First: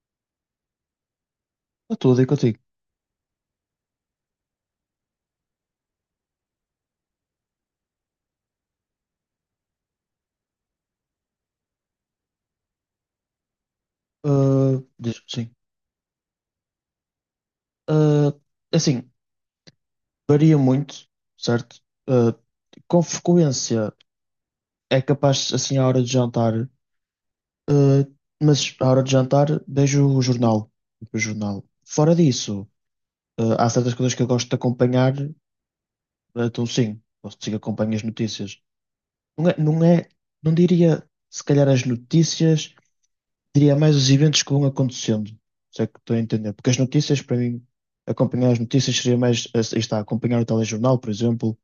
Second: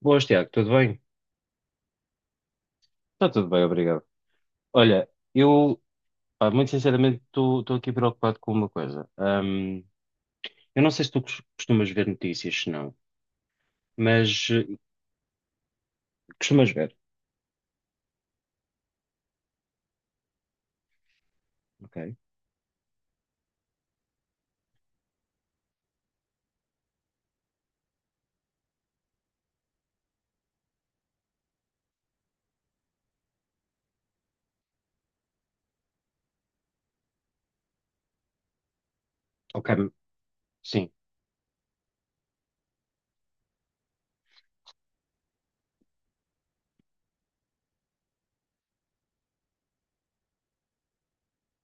Boas, Tiago, tudo bem? Está tudo aí contigo. Está tudo bem, obrigado. Olha, eu, pá, muito sinceramente, estou aqui preocupado com uma coisa. Eu não sei se tu costumas ver notícias, se não, mas Ah, diz sim. costumas ver, Ah, assim, varia muito, certo? ok? Ah, com frequência é capaz, assim, à hora de jantar, ah, mas à hora de jantar vejo o jornal. Tipo, o jornal. Fora disso, há certas coisas que eu gosto de acompanhar, então sim, posso dizer que acompanho as notícias. Não é, Ok. não é, não Sim, diria se calhar as notícias. Diria mais os eventos que vão acontecendo, se é que estou a entender. Porque as notícias, para mim, acompanhar as notícias seria mais, aí está, acompanhar o telejornal, por exemplo,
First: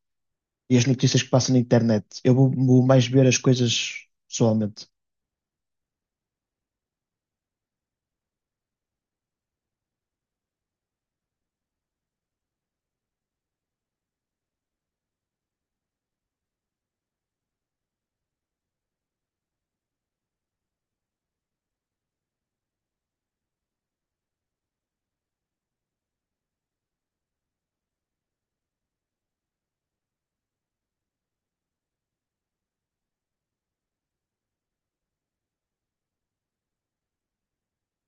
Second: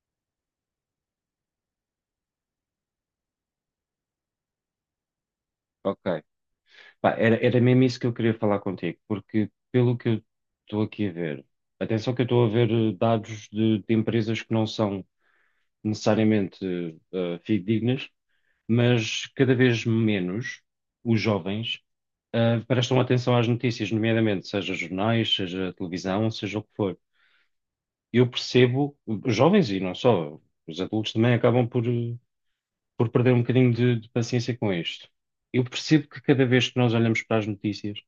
e as notícias que passam na internet. Eu vou mais ver as coisas pessoalmente. ok. Pá, era mesmo isso que eu queria falar contigo, porque pelo que eu estou aqui a ver, atenção que eu estou a ver dados de empresas que não são necessariamente fidedignas, mas cada vez menos os jovens prestam atenção às notícias, nomeadamente seja jornais, seja televisão, seja o que for. Eu percebo, os jovens e não só, os adultos também acabam por perder um bocadinho de paciência com isto. Eu percebo que cada vez que nós olhamos para as notícias,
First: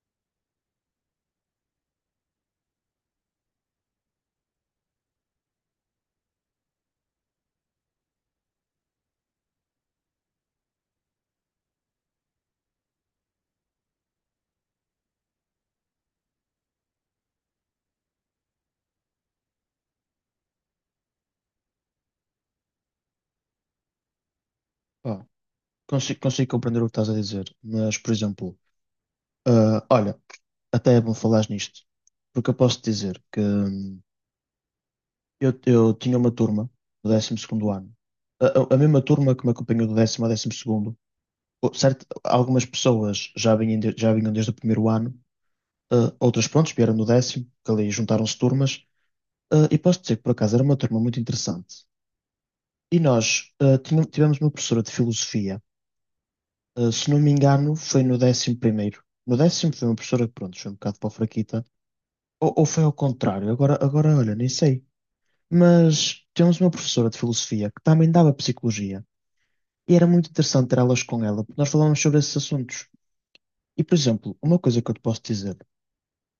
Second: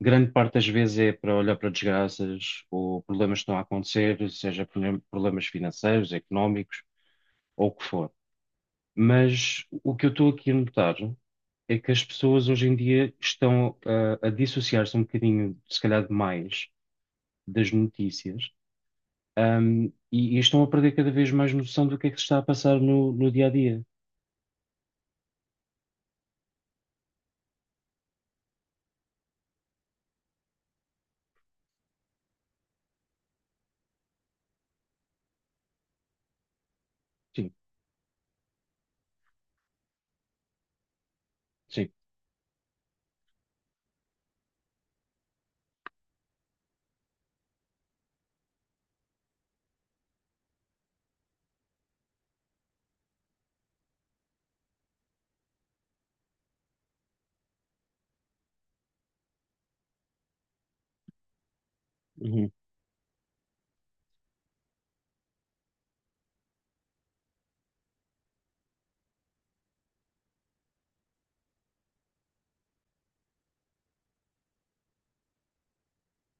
grande parte das vezes é para olhar para desgraças ou problemas que estão a acontecer, seja problemas financeiros, económicos ou o que for. Mas o que eu estou aqui a notar é que as pessoas hoje em dia estão a dissociar-se um bocadinho, se calhar demais, das notícias, e estão a perder cada vez mais noção do que é que se está a passar no dia a dia. Pá, consigo compreender o que estás a dizer, mas, por exemplo, olha, até é bom falares nisto, porque eu posso dizer que eu tinha uma turma do Sim, 12º ano, a, a mesma turma que me acompanhou do 10º ao 12º, sim. certo, algumas pessoas já vinham, já vinham desde o primeiro ano, outras, prontos, vieram no 10º, que ali juntaram-se turmas. E posso dizer que, por acaso, era uma turma muito interessante. E nós tivemos uma professora de filosofia, se não me engano, foi no 11º. No décimo foi uma professora que, pronto, foi um bocado para a fraquita, Uhum, ou foi ao contrário, agora, olha, nem sei. Mas tínhamos uma professora de filosofia que também dava psicologia, e era muito interessante ter aulas com ela, porque nós falávamos sobre esses assuntos. E, por exemplo, uma coisa que eu te posso dizer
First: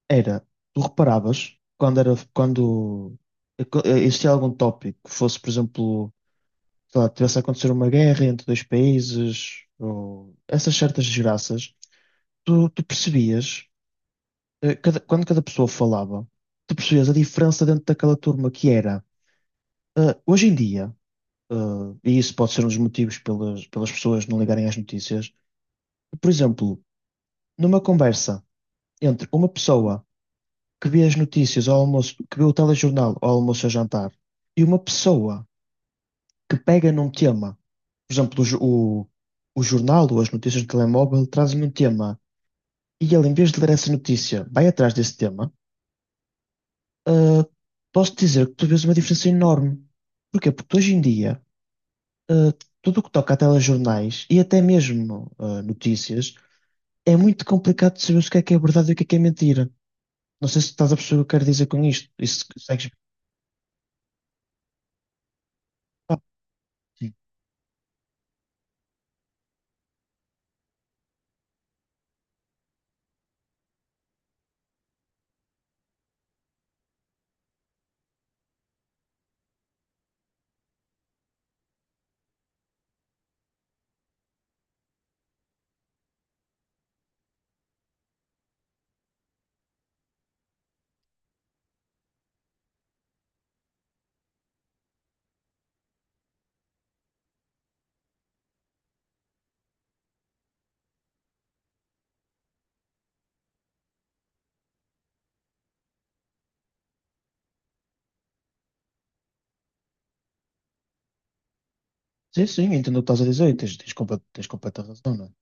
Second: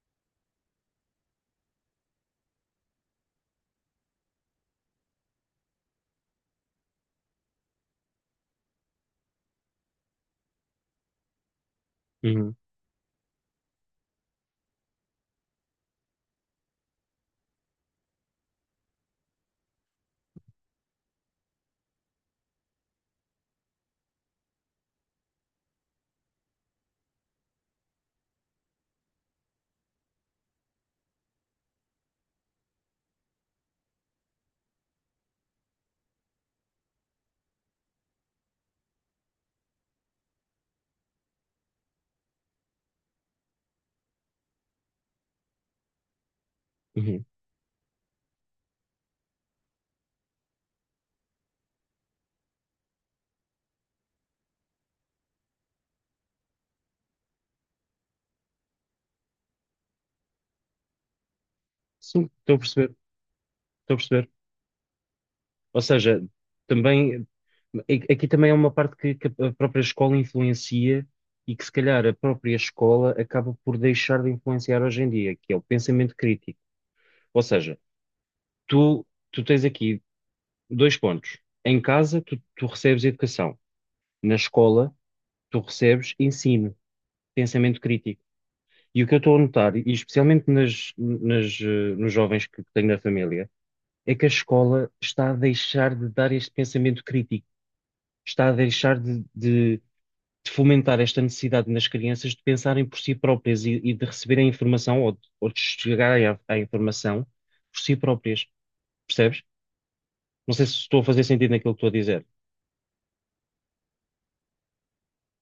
era, tu reparavas, quando existia algum tópico que fosse, por exemplo, sei lá, tivesse a acontecer uma guerra entre dois países, ou essas certas desgraças, uhum, tu percebias, quando cada pessoa falava, tu percebias a diferença dentro daquela turma que era. Hoje em dia, eh, e isso pode ser um dos motivos pelas pessoas não ligarem às notícias, por exemplo, numa conversa entre uma pessoa que vê as notícias ao almoço, que vê o telejornal ao almoço a jantar, e uma pessoa que pega num tema, por exemplo, o jornal ou as notícias do telemóvel trazem um tema, e ele, em vez de ler essa notícia, vai atrás desse tema. uhum. ah, Posso dizer que tu vês uma diferença enorme. Porquê? Porque hoje em dia, ah, tudo o que toca a telejornais e até mesmo notícias, é muito complicado de saber o que é verdade e o que é mentira. Não sei se estás a perceber o que eu quero dizer com isto. Sim, Isso estou a consegues. perceber, estou a perceber. Ou Ah, seja, sim. também, aqui também é uma parte que a própria escola influencia e que se calhar a própria escola acaba por deixar de influenciar hoje em dia, que é o pensamento crítico. Ou seja, Tu, tu tens aqui dois pontos. Em casa, tu recebes educação. Na escola, tu recebes ensino, pensamento crítico. E o que eu estou a notar, e especialmente nas, nos jovens que tenho na família, é que a escola está a deixar de dar este pensamento crítico, está a deixar de fomentar esta necessidade nas crianças de pensarem por si próprias e de receberem informação ou de chegarem à informação por si próprias. Percebes? Não sei se estou a fazer sentido naquilo que estou a dizer. Sim, sim, entendo o que estás a dizer e tens completa razão, não é?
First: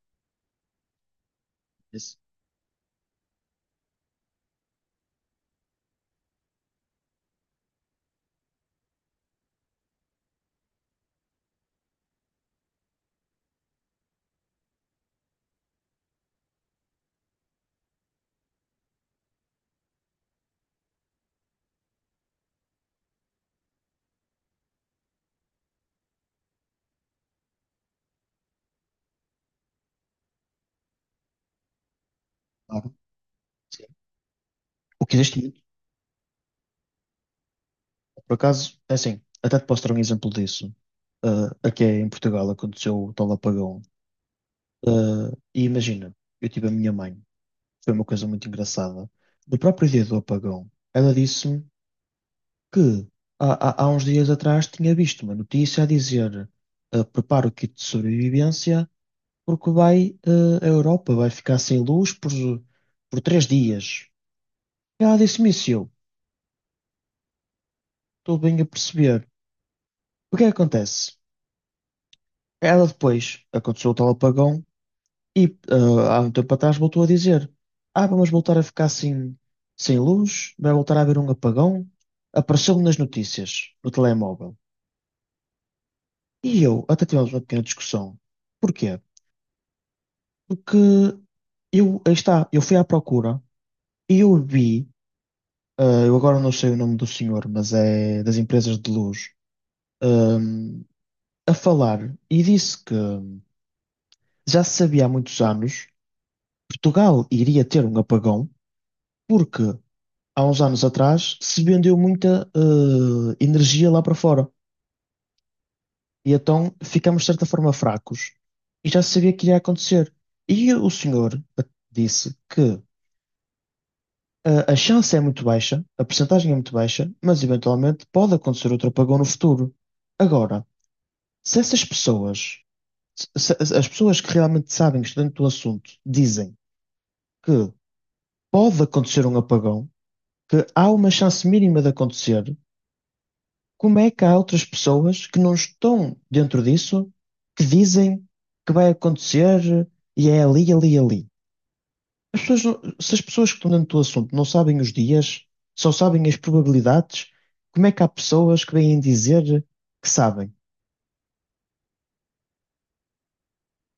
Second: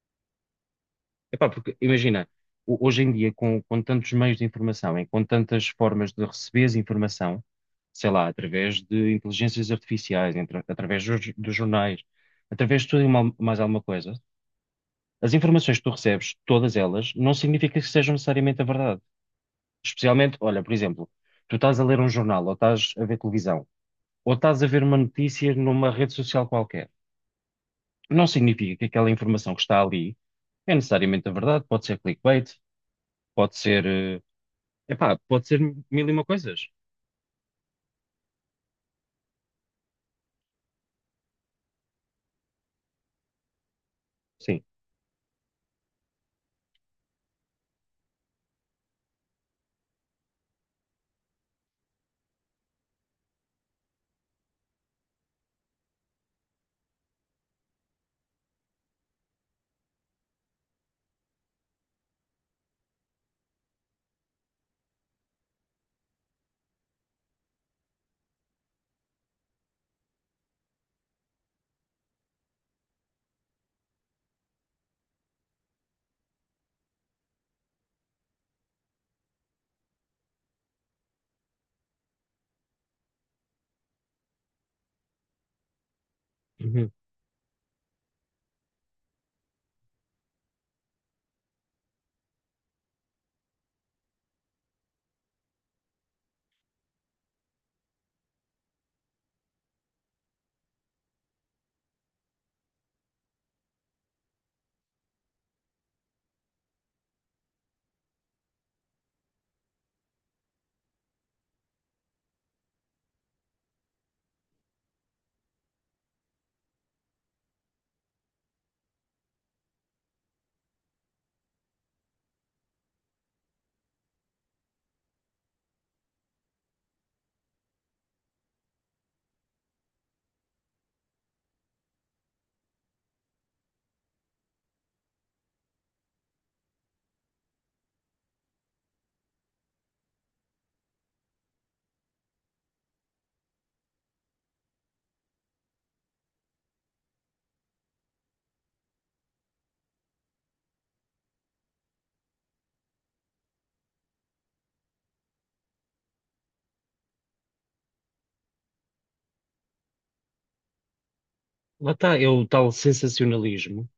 Epá, porque Isso, imagina, hoje em dia, com tantos meios de informação e com tantas formas de receberes informação, sei lá, através de inteligências artificiais, através dos jornais, através de tudo e mais alguma coisa, as informações que tu recebes, todas elas, não significa que sejam necessariamente a verdade. Especialmente, olha, por exemplo, tu estás a ler um jornal, ou estás a ver televisão, ou estás a ver uma notícia numa rede social qualquer. Não significa que aquela informação que está ali é necessariamente a verdade, pode ser clickbait, claro. pode ser, Sim. O que existe pode ser muito, mil e uma coisas. por acaso, é assim, até te posso dar um exemplo disso. Ah, aqui em Portugal aconteceu o tal apagão. Sim. Ah, e imagina, eu tive a minha mãe, foi uma coisa muito engraçada. No próprio dia do apagão, ela disse-me que há uns dias atrás tinha visto uma notícia a dizer: prepara o kit de sobrevivência, porque a Europa vai ficar sem luz por 3 dias. Ela disse-me isso e eu. Estou bem a perceber. O que é que acontece? Ela depois aconteceu o tal apagão e há um tempo atrás voltou a dizer: Ah, vamos voltar a ficar sem luz, vai voltar a haver um apagão. Apareceu-me nas notícias, no telemóvel. E eu Uhum. até tivemos uma pequena discussão. Porquê? Porque eu, aí está, eu fui à procura e eu vi, eu agora não sei o nome do senhor, mas é das empresas de luz, ah, a falar e disse que já se sabia há muitos anos que Portugal iria ter um apagão, porque há uns anos atrás se vendeu muita energia lá para fora. E então ficamos de certa forma fracos. E já se sabia que iria acontecer. E o senhor disse que a chance é muito baixa, a percentagem é muito baixa, mas eventualmente pode acontecer outro apagão no futuro. Agora, se essas pessoas, as pessoas que realmente sabem, que estão dentro do assunto, dizem que pode acontecer um apagão, que há uma chance mínima de acontecer, como é que há outras pessoas que não estão dentro disso que dizem que vai acontecer e é ali, ali, ali? As pessoas se as pessoas que estão dentro do assunto não sabem os dias, só sabem as probabilidades, como é que há pessoas que vêm dizer que sabem? Lá está, é o tal sensacionalismo,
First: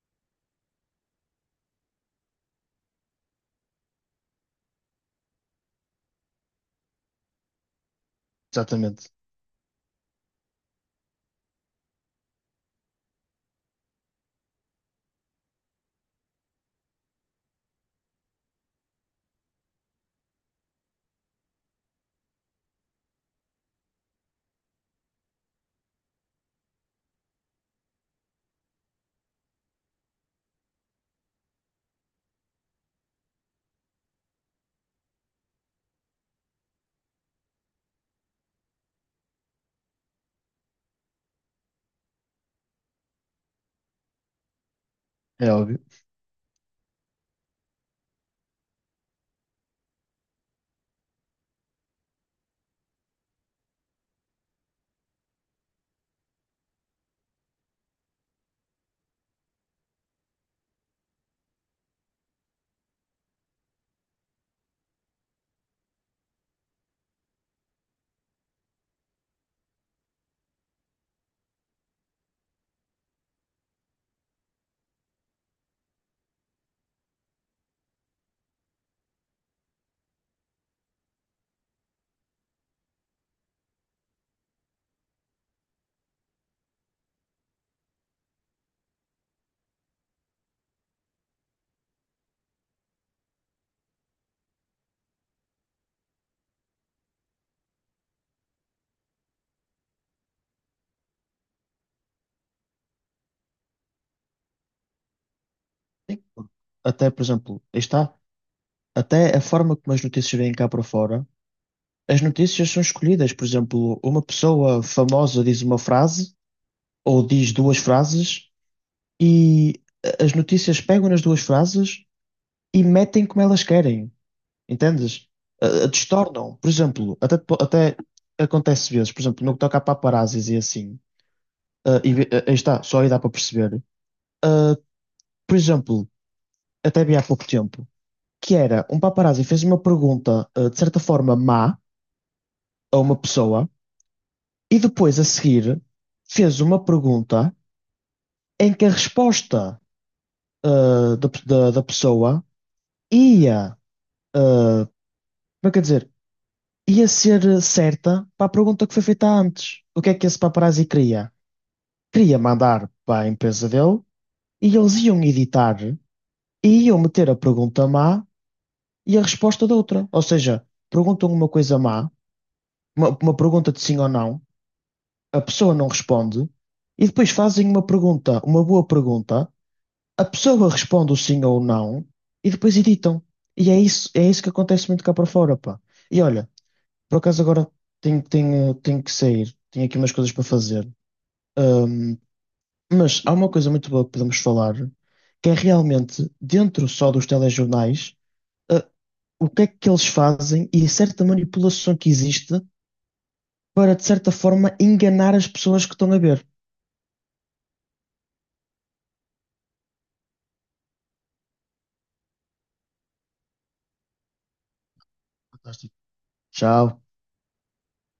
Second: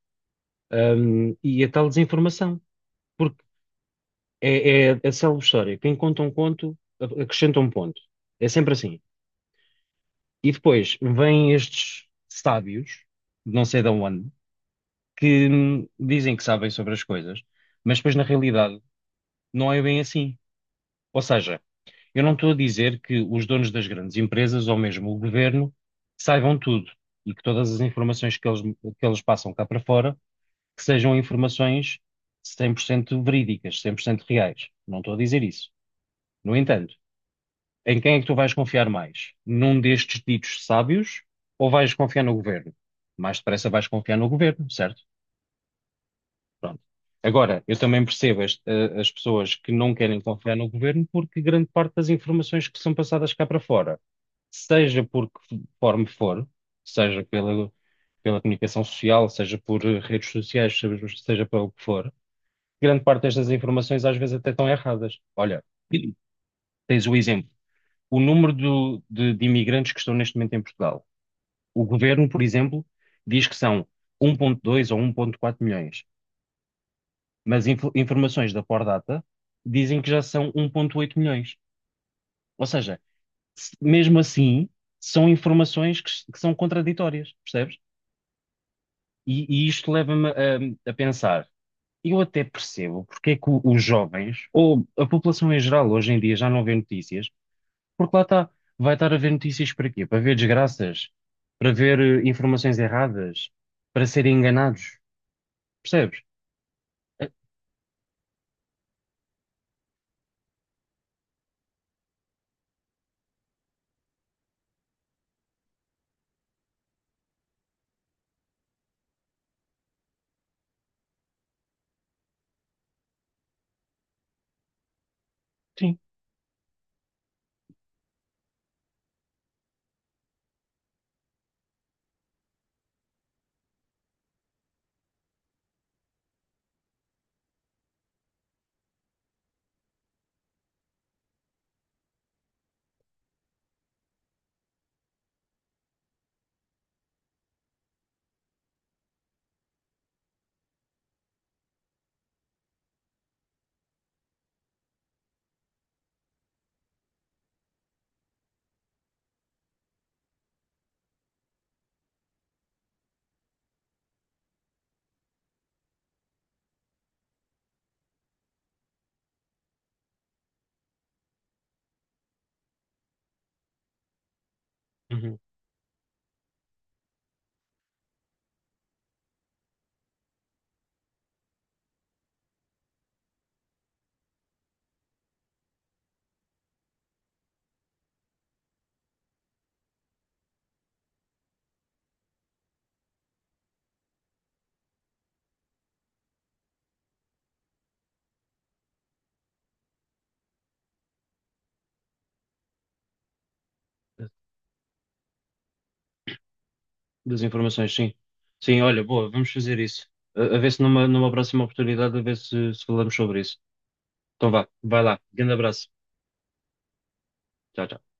e a tal desinformação. Porque é a célebre história. Quem conta um conto, acrescenta um ponto. É sempre assim. Exatamente, E depois vêm estes sábios, não sei de onde, que dizem que sabem sobre as coisas, mas depois na realidade não é bem assim. Ou seja, eu não estou a dizer que os donos das grandes empresas ou mesmo o governo saibam tudo e que todas as informações que eles, passam cá para fora que sejam informações 100% verídicas, 100% reais. Não estou a dizer isso. No entanto, em quem é que tu vais confiar mais? Num destes ditos sábios ou vais confiar no governo? Mais depressa vais confiar no governo, certo? é óbvio. Pronto. Agora, eu também percebo as pessoas que não querem confiar no governo porque grande parte das informações que são passadas cá para fora seja por que forma for, seja pela comunicação social, seja por redes sociais, seja pelo que for, grande parte destas informações às vezes até estão erradas. Olha, tens o exemplo, o número de imigrantes que estão neste momento em Portugal. O governo, por exemplo, diz que são 1,2 ou 1,4 milhões, mas informações da Pordata dizem que já são 1,8 milhões. Ou seja, mesmo assim, são informações que são contraditórias, percebes? E e isto leva-me a pensar, eu até percebo porque é que os jovens, ou a população em geral, hoje em dia já não vê notícias, porque lá está, vai estar a ver notícias para quê? Para ver desgraças, para ver informações erradas, para serem enganados, E, percebes? Até, por Eh, exemplo, aí está, até a forma como as notícias vêm cá para fora, as notícias são escolhidas. Por exemplo, uma pessoa famosa diz uma frase ou diz duas frases e as notícias pegam nas duas frases e metem como elas querem, entendes? A Sim. Distornam, por exemplo, até, até acontece vezes, por exemplo, no que toca a paparazzis e assim, e, aí está, só aí dá para perceber. Ah, por exemplo, até vi há pouco tempo, que era um paparazzi fez uma pergunta, de certa forma má a uma pessoa e depois a seguir fez uma pergunta em que a resposta da pessoa ia, ah, como é que eu ia dizer, ia ser certa para a pergunta que foi feita antes. O que é que esse paparazzi queria? Queria mandar para a empresa dele e eles iam editar e iam meter a pergunta má e a resposta da outra. Ou seja, perguntam uma coisa má, uma pergunta de sim ou não, Uhum. a pessoa não responde e depois fazem uma pergunta, uma boa pergunta, a pessoa responde o sim ou o não e depois editam. E é isso que acontece muito cá para fora, pá. E olha, por acaso agora tenho que sair, tenho aqui umas coisas para fazer. Ahm, mas há uma coisa muito boa que podemos falar, que é realmente, dentro só dos telejornais, ah, o que é que eles fazem e a certa manipulação que existe para, de certa forma, enganar as pessoas que estão a ver. Das informações, sim. Sim, olha, boa, vamos fazer isso. A a ver se numa próxima oportunidade, a ver se falamos sobre isso. Então vá, vai lá, grande abraço. Fantástico. Tchau. Tchau, tchau.